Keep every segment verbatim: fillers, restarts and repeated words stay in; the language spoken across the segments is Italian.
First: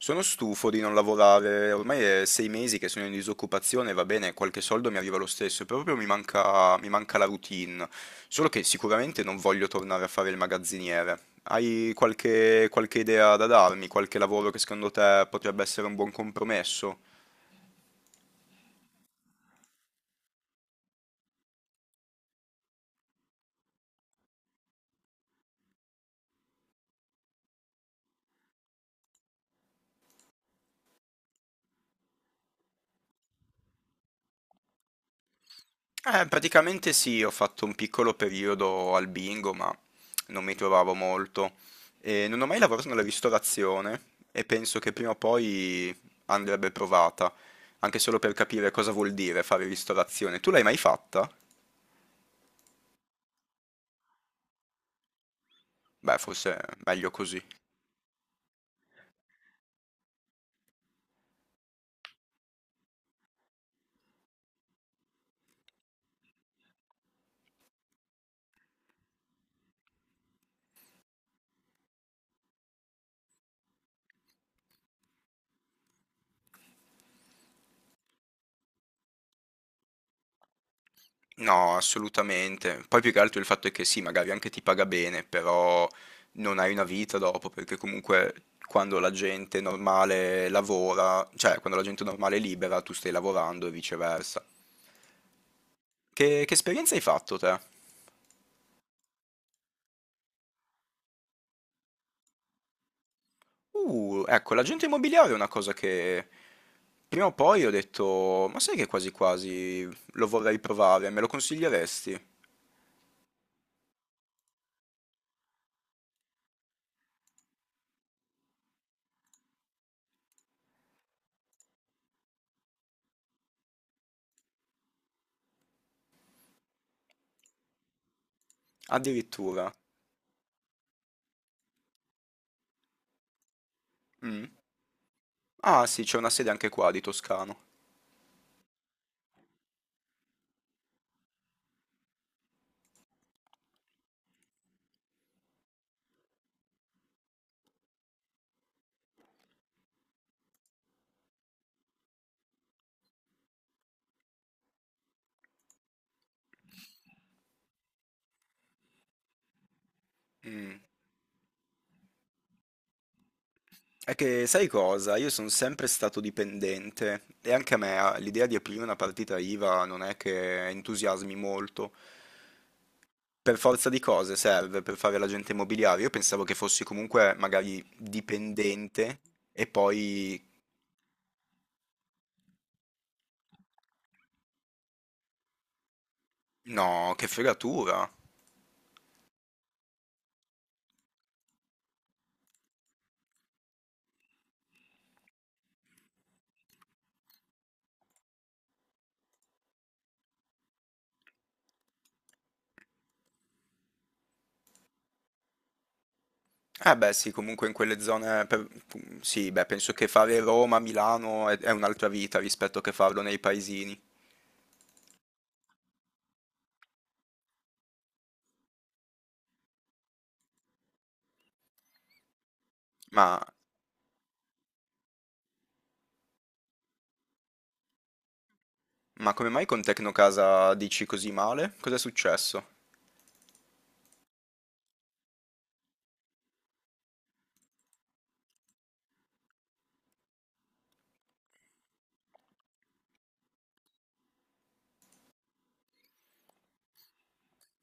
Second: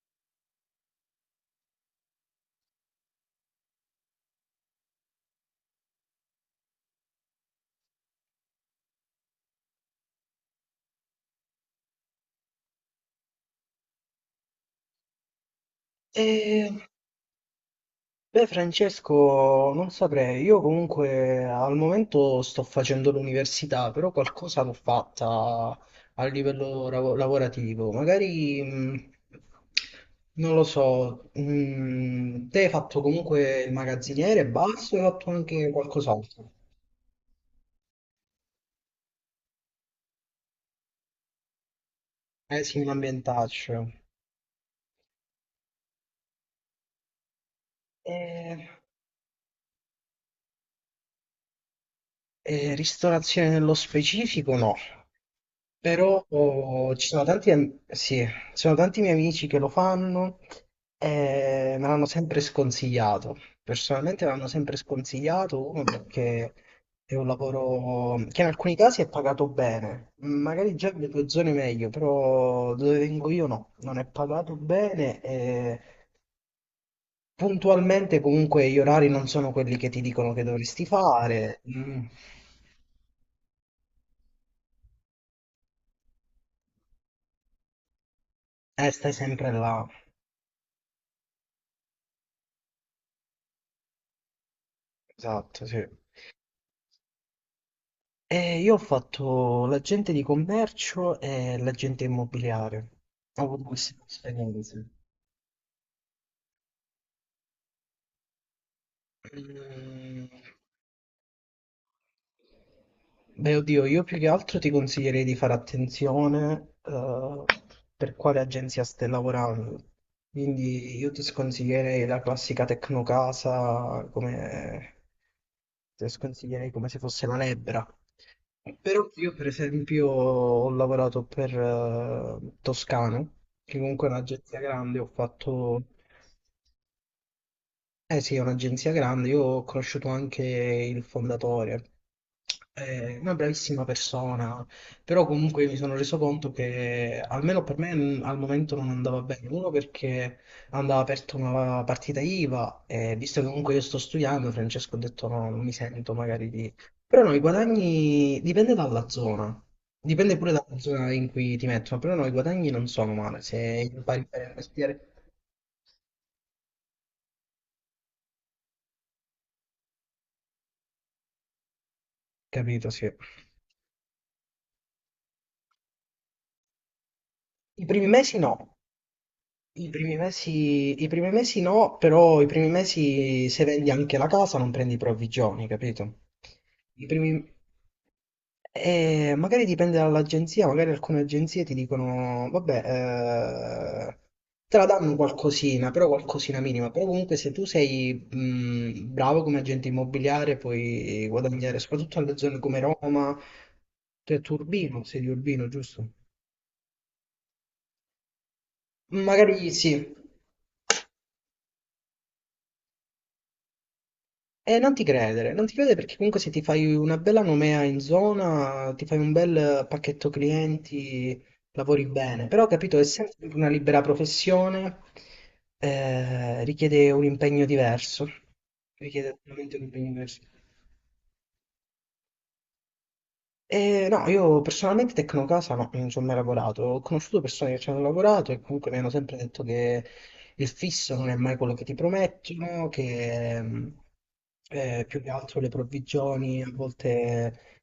Sono stufo di non lavorare, ormai è sei mesi che sono in disoccupazione, va bene, qualche soldo mi arriva lo stesso, proprio mi manca, mi manca la routine, solo che sicuramente non voglio tornare a fare il magazziniere. Hai qualche, qualche idea da darmi, qualche lavoro che secondo te potrebbe essere un buon Eh, compromesso? beh, Francesco, non saprei. Io comunque al momento sto facendo l'università, però qualcosa l'ho fatta a livello lav- lavorativo. Magari, mh, non lo so, mh, te hai fatto comunque il magazziniere e basta, o hai fatto anche Eh, qualcos'altro. praticamente sì, ho fatto un piccolo periodo al bingo, ma non mi trovavo molto. E non ho mai Eh sì, lavorato un nella ambientaccio. ristorazione e penso che prima o poi andrebbe provata, anche solo per Eh, capire cosa vuol dire fare ristorazione. Tu l'hai mai fatta? eh, ristorazione nello specifico, no. Beh, Però forse è oh, ci meglio sono così. tanti, am- sì, ci sono tanti miei amici che lo fanno e me l'hanno sempre sconsigliato. Personalmente me l'hanno sempre sconsigliato, uno perché è un lavoro che in alcuni casi è pagato bene, magari già nelle tue zone meglio, però dove vengo io no, non è pagato bene e puntualmente comunque gli orari non sono quelli che ti dicono che dovresti fare. No, Mm. assolutamente. Poi più che altro il fatto è che sì, magari anche ti paga bene, però non hai una vita dopo, perché comunque Eh, quando la stai sempre gente là. normale lavora, cioè quando la gente normale è libera, tu stai lavorando e viceversa. Esatto, sì. Che, che esperienza hai fatto te? Eh, io ho fatto l'agente di commercio e l'agente immobiliare. Ho avuto queste due Uh, ecco, l'agente esperienze. immobiliare è una cosa che prima o poi ho detto, ma sai che quasi quasi Mm. lo vorrei provare, me lo consiglieresti? Beh, oddio, io più che altro ti consiglierei di fare attenzione eh, per quale agenzia stai lavorando. Quindi io ti sconsiglierei la classica Tecnocasa come... Te sconsiglierei come se fosse la lebbra. Però io, per Addirittura. esempio, ho lavorato per eh, Toscano, che comunque è Mm. un'agenzia grande, ho fatto. Ah sì, c'è una sede anche qua di Toscano. Eh sì, è un'agenzia grande, io ho conosciuto anche il fondatore, è una bravissima persona, però comunque mi sono reso conto che almeno per me mm, al momento non andava bene, uno perché andava aperta una partita IVA e visto che comunque io sto studiando, Francesco ha detto no, non mi sento magari di... Però no, i guadagni dipende dalla zona, dipende pure dalla Mm. zona in cui ti mettono, però no, i guadagni non sono male, se È impari bene che il sai mestiere, cosa? Io sono sempre stato dipendente e anche a me ah, l'idea di aprire una partita I V A non è che entusiasmi molto. capito, sì. Per forza di cose serve per fare l'agente immobiliare. Io pensavo che fossi comunque magari I primi mesi no. dipendente e I primi poi. mesi, i primi mesi no, però i primi mesi se vendi anche la casa non prendi provvigioni, capito? I No, che primi... fregatura. Eh, magari dipende dall'agenzia, magari alcune agenzie ti dicono, vabbè, eh, te la danno qualcosina, però qualcosina minima, però comunque se tu sei mh, bravo come agente immobiliare puoi guadagnare, soprattutto nelle zone come Roma, tu tu Urbino, sei di Urbino, giusto? Eh beh sì, comunque in quelle zone. per- Sì, beh, Magari sì. penso che fare Roma, Milano è, è un'altra vita rispetto che farlo nei paesini. E non ti credere, non ti credere perché comunque se ti fai una bella nomea in zona, ti fai un bel pacchetto clienti, lavori bene. Però, capito, essendo Ma, sempre una libera professione, eh, richiede un impegno diverso. ma Richiede come mai veramente con un impegno diverso. Tecnocasa dici così male? Cos'è successo? E no, io personalmente Tecnocasa no, non ci ho mai lavorato. Ho conosciuto persone che ci hanno lavorato e comunque mi hanno sempre detto che il fisso non è mai quello che ti promettono, che... ehm, eh, più che altro le provvigioni a volte.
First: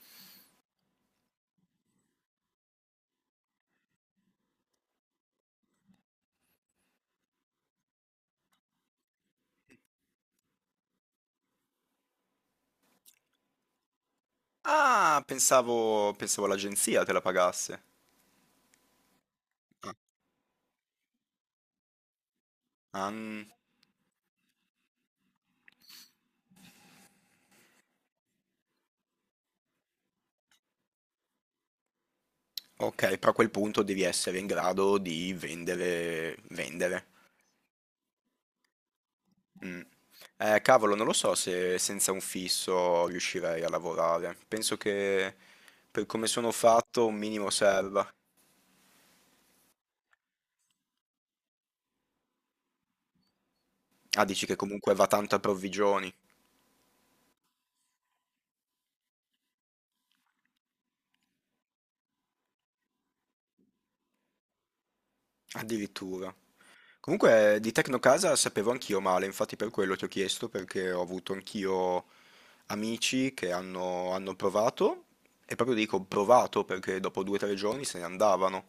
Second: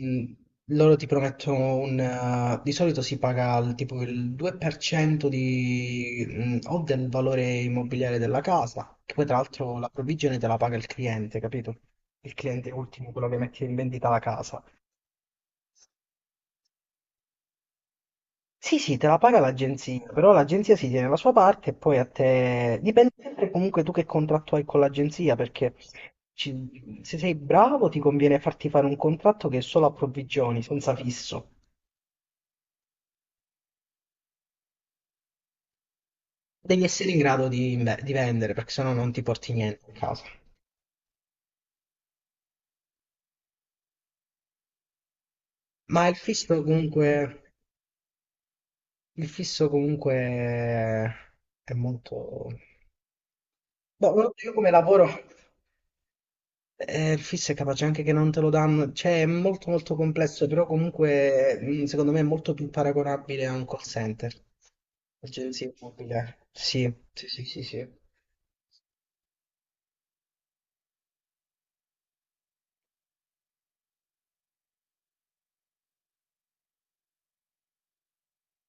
Mm, Loro ti promettono un... eh, di solito si paga il, tipo il due per cento di, mm, o del valore immobiliare della casa, che poi tra l'altro la provvigione te la paga il cliente, capito? Il cliente ultimo, quello che mette in vendita la casa. Ah, pensavo pensavo l'agenzia te la pagasse. Sì, sì, te la paga Ah, l'agenzia, però l'agenzia si tiene la sua parte e poi a te... ah, Dipende mm, sempre comunque tu che contratto hai con l'agenzia, perché ci- se sei bravo ti conviene farti fare un contratto che è solo a provvigioni, senza fisso. ok, però a quel punto devi essere in grado di vendere, Devi vendere. essere in grado di, inve- di vendere, perché sennò non ti porti Mm. niente a casa. Eh, cavolo, non lo so se senza un fisso riuscirei a lavorare. Penso che per Ma il come sono fisso fatto un minimo comunque, serva. il fisso comunque è molto... Ah, Boh, dici io che come comunque lavoro, va tanto a provvigioni, eh, il fisso è capace anche che non te lo danno, cioè è molto molto complesso, però comunque mm, secondo me è molto più paragonabile a un call center, agenzia addirittura. immobiliare. Sì, sì, sì, Comunque eh, sì, di sì. Tecnocasa sapevo anch'io male, infatti per quello ti ho chiesto, perché ho avuto anch'io amici che hanno, hanno provato, e proprio dico provato perché dopo due o tre giorni se ne andavano.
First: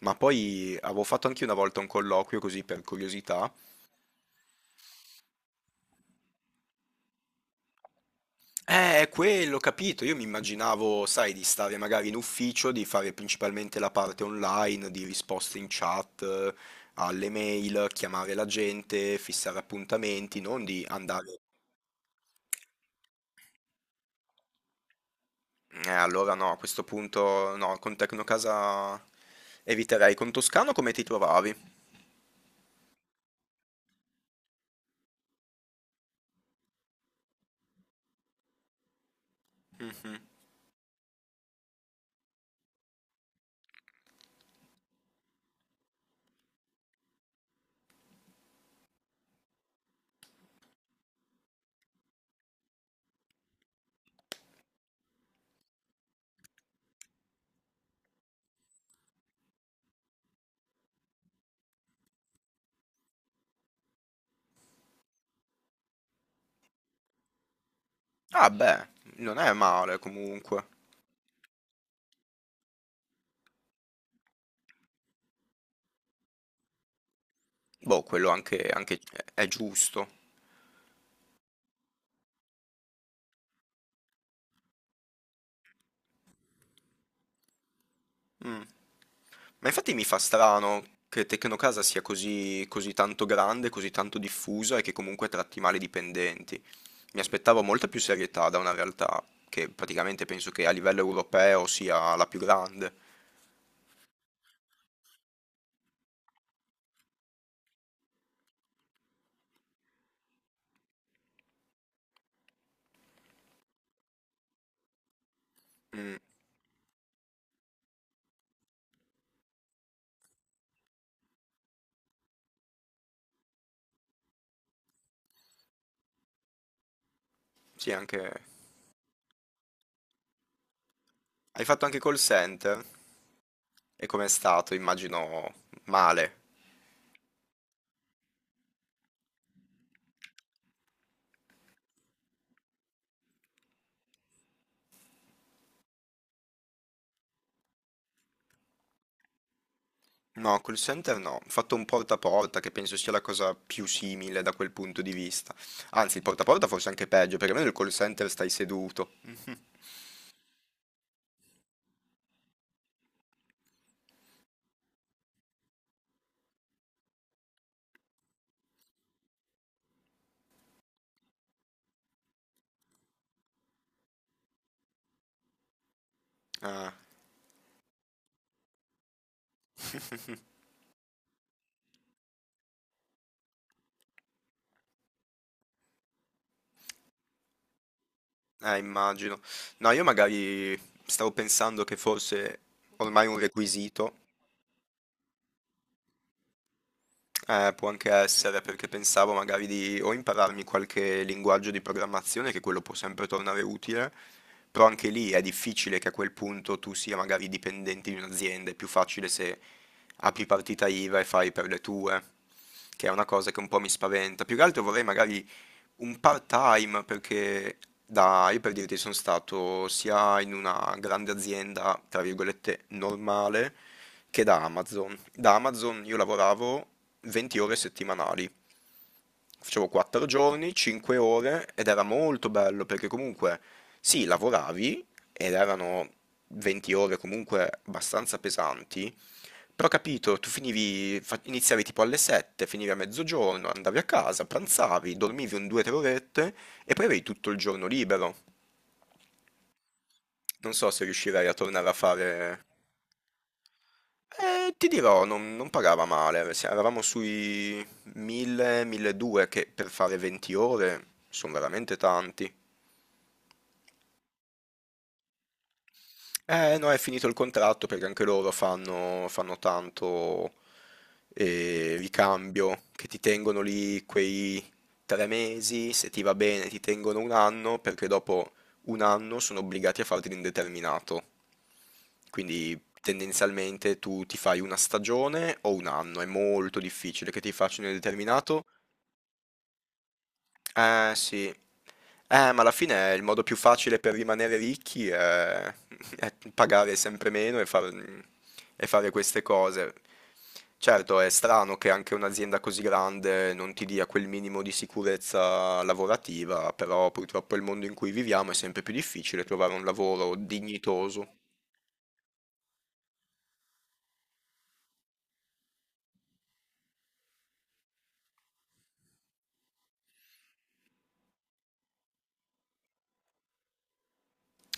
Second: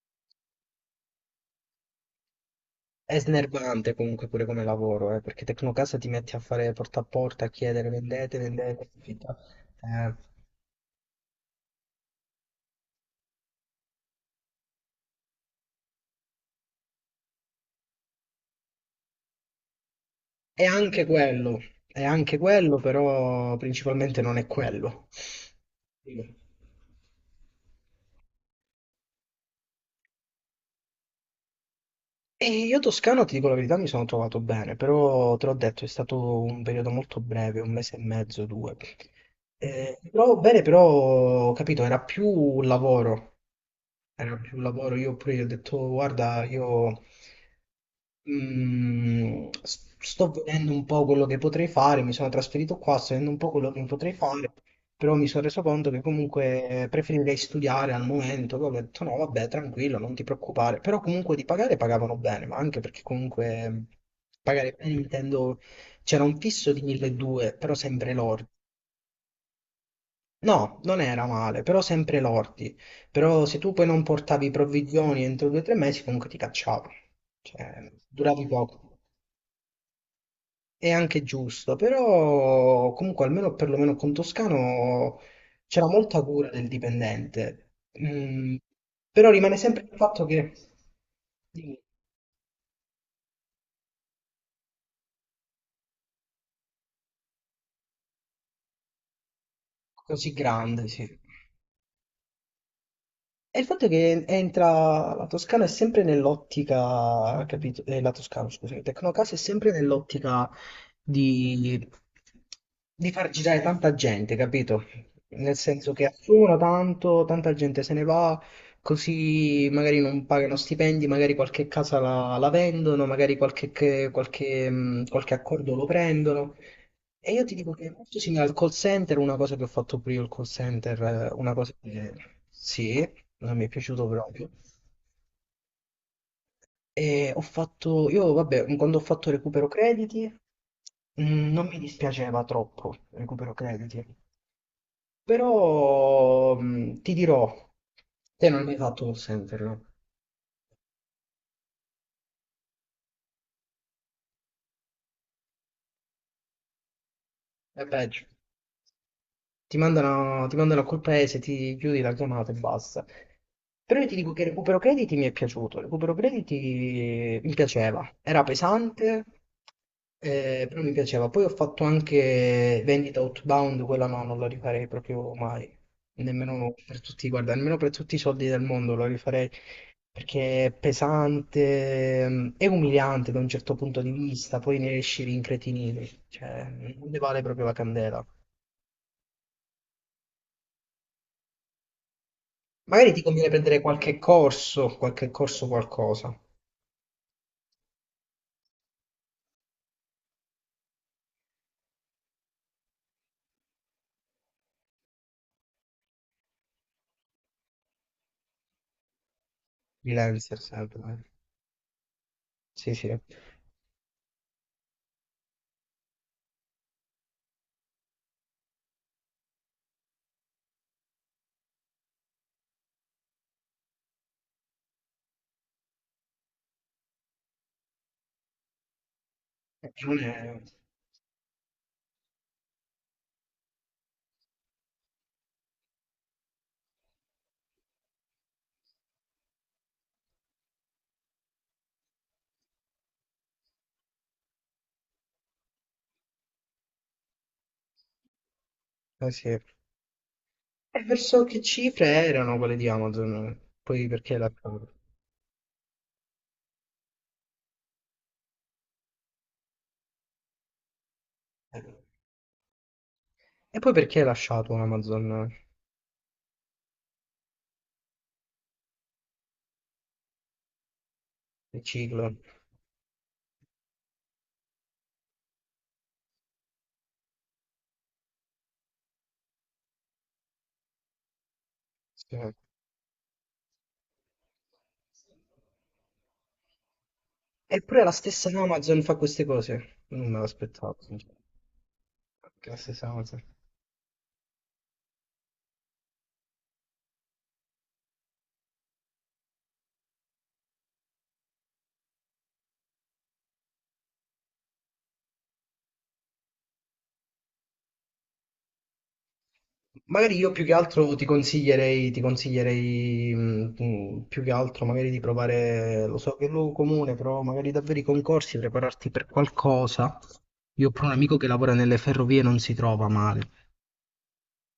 Ma poi avevo fatto anche una volta un colloquio così per È curiosità. snervante comunque pure come lavoro, eh, perché Tecnocasa ti metti a fare porta a porta, a chiedere vendete, vendete, Eh, è affitta- quello, capito. eh, Io mi immaginavo, sai, di stare magari in ufficio, di fare principalmente la parte online, di risposte in chat, eh, alle mail, chiamare la gente, fissare appuntamenti, è non di anche andare. quello, è anche quello, però principalmente non è quello. Eh, allora Sì. no, a questo punto no, con Tecnocasa eviterei. Con Toscano come ti trovavi? E io Toscano, ti dico la verità, mi sono trovato bene, però te l'ho detto, è stato un periodo molto breve, un mese e mezzo, due. Eh, mi Mhm. trovavo bene, però, ho capito, era più un lavoro. Era più lavoro. Io pure gli ho detto, "Oh, guarda, io mm, s- sto vedendo un po' quello che potrei fare, mi sono trasferito qua, sto vedendo un po' quello che potrei fare, però mi sono reso conto che comunque preferirei studiare al momento." Poi ho detto, no, vabbè, tranquillo, non ti preoccupare. Però comunque di pagare pagavano bene, ma anche perché comunque mm, pagare bene intendo, c'era un fisso di milleduecento, però sempre lordo. Ah beh, non è male comunque. No, non era male, però sempre lordi. Però se tu poi non portavi provvigioni entro due o tre mesi, comunque ti cacciavano. Cioè, Boh, quello duravi anche, poco. anche è giusto. È anche giusto, però comunque almeno perlomeno con Toscano c'era molta cura del dipendente. Mm, Mm. però rimane Ma sempre infatti il mi fa fatto che... strano che Dimmi. Tecnocasa sia così, così tanto grande, così tanto diffusa e che comunque tratti male i dipendenti. Mi aspettavo molta più serietà da una realtà che praticamente Così penso che a grande, livello sì. europeo sia la più grande. E il fatto è che entra la Toscana è sempre nell'ottica, capito? Eh, la Toscana, scusa, Tecnocasa è sempre nell'ottica di, di far girare tanta gente, capito? Nel senso che Mm. assumono tanto, tanta gente se ne va, così magari non pagano stipendi, magari qualche casa la, la vendono, magari qualche, che- qualche, mh, qualche accordo lo prendono. E io ti dico che è Sì, molto simile anche. al call center, una cosa che ho fatto pure io il call center, eh, una Hai cosa fatto anche che call center? sì, non mi è E piaciuto com'è proprio. stato? Immagino male. E ho fatto, io vabbè, quando ho fatto recupero crediti, mm, non mi dispiaceva troppo recupero crediti, però mm, ti dirò, te non hai mai fatto call center, no? No, call center no. Ho fatto un porta a porta che penso sia la cosa più simile da quel punto di vista. Anzi, il porta a porta forse anche peggio, perché almeno il È call peggio. center stai seduto. Ti mandano, ti mandano a quel paese, ti chiudi la chiamata e basta. Però io ti dico che Recupero Crediti mi è piaciuto, Recupero Crediti eh, mi piaceva, era pesante, eh, però mi piaceva. Poi ho fatto anche Vendita Outbound, quella no, non la rifarei proprio mai, nemmeno Ah, per tutti, guarda, nemmeno per tutti i soldi del mondo la rifarei, perché è pesante, mm, è umiliante da un certo punto di vista, poi ne esci rincretinito, cioè non ne vale proprio la candela. eh, immagino. No, io magari stavo pensando che fosse Magari ti ormai un conviene prendere requisito. qualche corso, qualche corso qualcosa, Eh, può anche essere perché pensavo magari di o impararmi qualche linguaggio di programmazione, che quello può sempre tornare utile, però anche lì è difficile che a quel punto tu sia magari dipendente di un'azienda, è più facile se apri freelancer partita sempre. I V A Dai. e fai per le tue, Sì, che è sì. una cosa che un po' mi spaventa. Più che altro vorrei magari un part-time perché da, io per dirti sono stato sia in una grande azienda, tra virgolette, normale, che da Amazon. Da Amazon io lavoravo venti ore settimanali, facevo Non quattro è... giorni, cinque ore ed era molto bello perché comunque sì, lavoravi ed erano venti ore comunque abbastanza pesanti, però ho capito, tu finivi, fa- iniziavi tipo alle sette, finivi a mezzogiorno, andavi a casa, pranzavi, dormivi un due o tre orette e poi avevi tutto il giorno libero. Eh sì. E Non so se verso riuscirei a che tornare a cifre erano fare. quelle di Amazon? Poi perché l'ha Eh, ti dirò, non, non pagava male, se- eravamo sui mille, milleduecento che per fare venti ore sono eh. veramente tanti. E poi perché hai lasciato Amazon Eh, no, è finito il contratto perché anche loro fanno, fanno tanto il eh, ciclo? ricambio, che ti tengono lì quei tre mesi, se ti va bene ti tengono un anno, perché dopo un anno sono obbligati a farti l'indeterminato. Sì. Quindi tendenzialmente tu ti fai una stagione o un anno, è molto difficile che ti facciano Eppure la stessa l'indeterminato. Amazon fa queste cose. Non me l'aspettavo, Eh sinceramente. sì, eh, ma Anche alla la stessa fine il Amazon. modo più facile per rimanere ricchi è, è pagare sempre meno e, far- e fare queste cose. Certo, è strano che anche un'azienda così grande non ti dia quel minimo di sicurezza lavorativa, però purtroppo il mondo in cui viviamo è sempre più difficile trovare un Magari lavoro io più che altro ti dignitoso. consiglierei, ti consiglierei mh, mh, più che altro magari di provare, lo so che è un luogo comune, però magari davvero i concorsi, prepararti per qualcosa. Io ho proprio un amico che lavora nelle ferrovie, non si trova male.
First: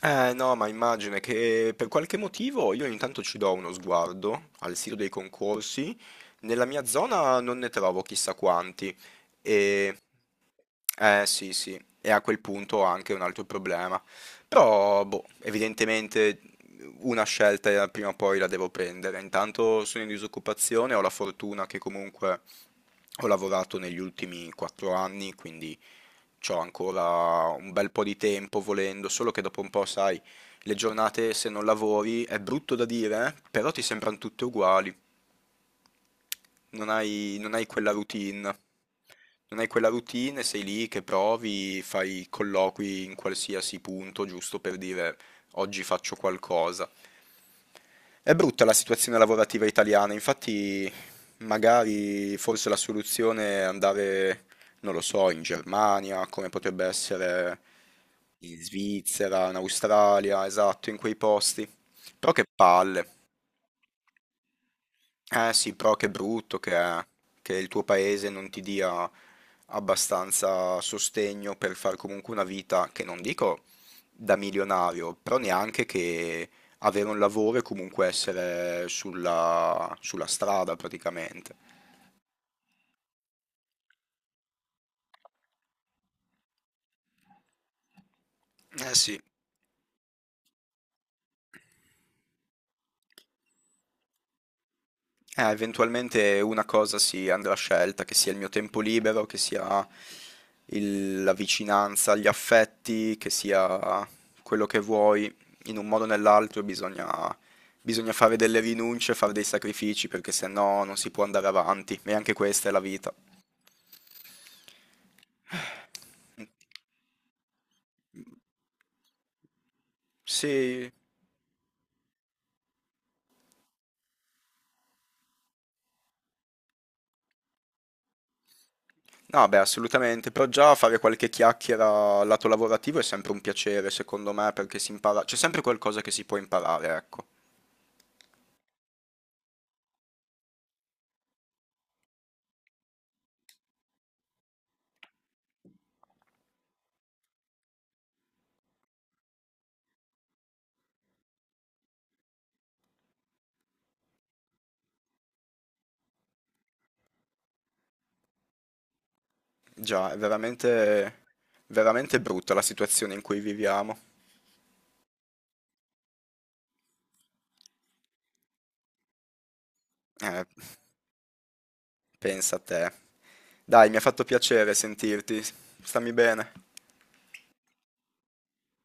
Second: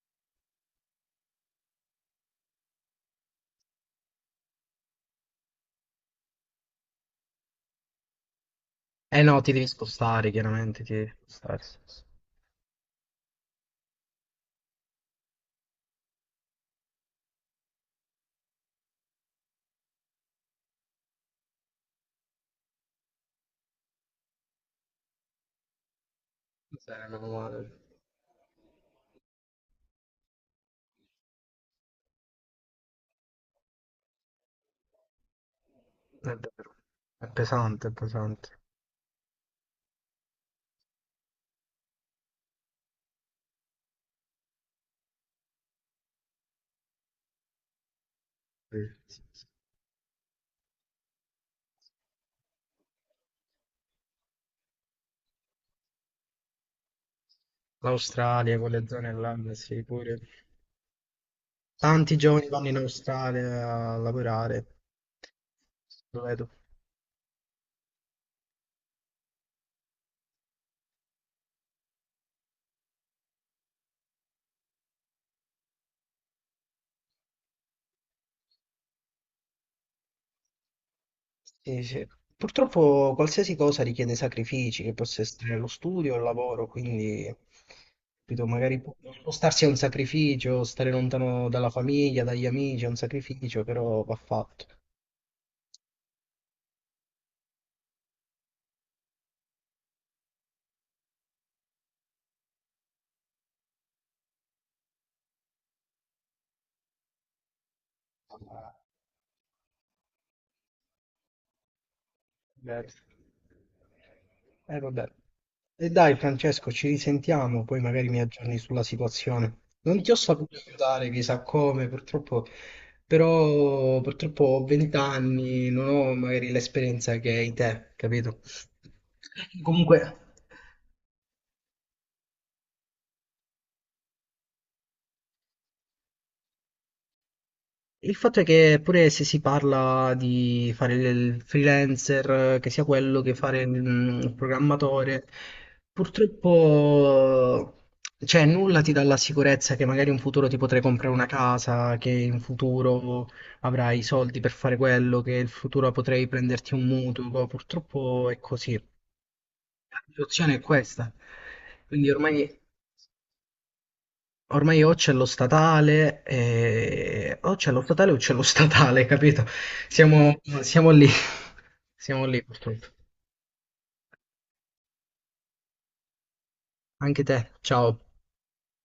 Eh no, ma immagina che eh, per qualche motivo io intanto ci do uno sguardo al sito dei concorsi, nella mia zona non ne trovo chissà quanti Eh no, ti devi e spostare, chiaramente ti devi eh sì, spostare. Sì, sì, sì. e a quel punto anche un altro problema. Però, boh, evidentemente una scelta eh, prima o poi la devo prendere. Intanto sono in disoccupazione, ho la fortuna che comunque ho lavorato negli ultimi quattro anni, quindi ho Eh, meno ancora male. un bel po' di tempo volendo, solo che dopo un po', sai, le giornate se non lavori è brutto da dire, eh, però ti sembrano tutte uguali, È vero. non È hai non hai pesante, è quella pesante. routine. Non hai quella routine, sei lì che provi, fai colloqui in qualsiasi punto, giusto per dire oggi faccio qualcosa. È brutta la Sì. situazione Sì. lavorativa italiana, infatti magari forse la soluzione è andare, non lo so, in Germania, come potrebbe essere L'Australia, in quelle zone là, Svizzera, in sì, pure. Australia, esatto, in quei posti. Tanti Però che giovani vanno in palle. Australia a lavorare. Eh sì, però che Lo vedo. brutto che è che il tuo paese non ti dia abbastanza sostegno per far comunque una vita che non dico da milionario, però neanche che avere un lavoro e comunque essere sulla, sulla strada praticamente. Sì, sì. Purtroppo qualsiasi cosa richiede sacrifici, che possa essere lo studio o il lavoro, quindi capito, magari può- Eh sì. spostarsi è un sacrificio, stare lontano dalla famiglia, dagli amici è un sacrificio, però va fatto. Eh, eventualmente una cosa sì, andrà scelta, che sia il mio tempo libero, che sia il- la vicinanza agli affetti, che sia quello che vuoi, in un modo o nell'altro bisogna, bisogna fare delle rinunce, fare dei sacrifici, perché se no non si può andare avanti, e anche questa è la Vero. vita. Eh, vabbè. E dai, Francesco, ci risentiamo, poi magari mi aggiorni sulla situazione. Non ti ho saputo Sì. aiutare, chissà come, purtroppo, però purtroppo ho venti anni, non ho magari l'esperienza che hai te, capito? No, beh, Comunque. assolutamente, però già fare qualche chiacchiera lato lavorativo è sempre un piacere, secondo me, perché si impara, c'è sempre qualcosa che si può imparare, ecco. Il fatto è che pure se si parla di fare il freelancer, eh, che sia quello che fare mm, il mm, programmatore, purtroppo cioè, nulla ti dà la sicurezza che magari in futuro ti potrai comprare una casa, che in futuro avrai i soldi per fare quello, che in futuro potrai prenderti un mutuo. Purtroppo è così. La Già, è situazione è questa. veramente, Quindi veramente brutta ormai. la situazione in cui viviamo. Ormai o c'è lo statale, eh, o c'è lo statale o c'è lo statale, capito? Siamo, Eh, siamo lì, siamo lì pensa a purtroppo. te. Dai, mi ha fatto piacere sentirti. Stammi bene. Anche te, ciao.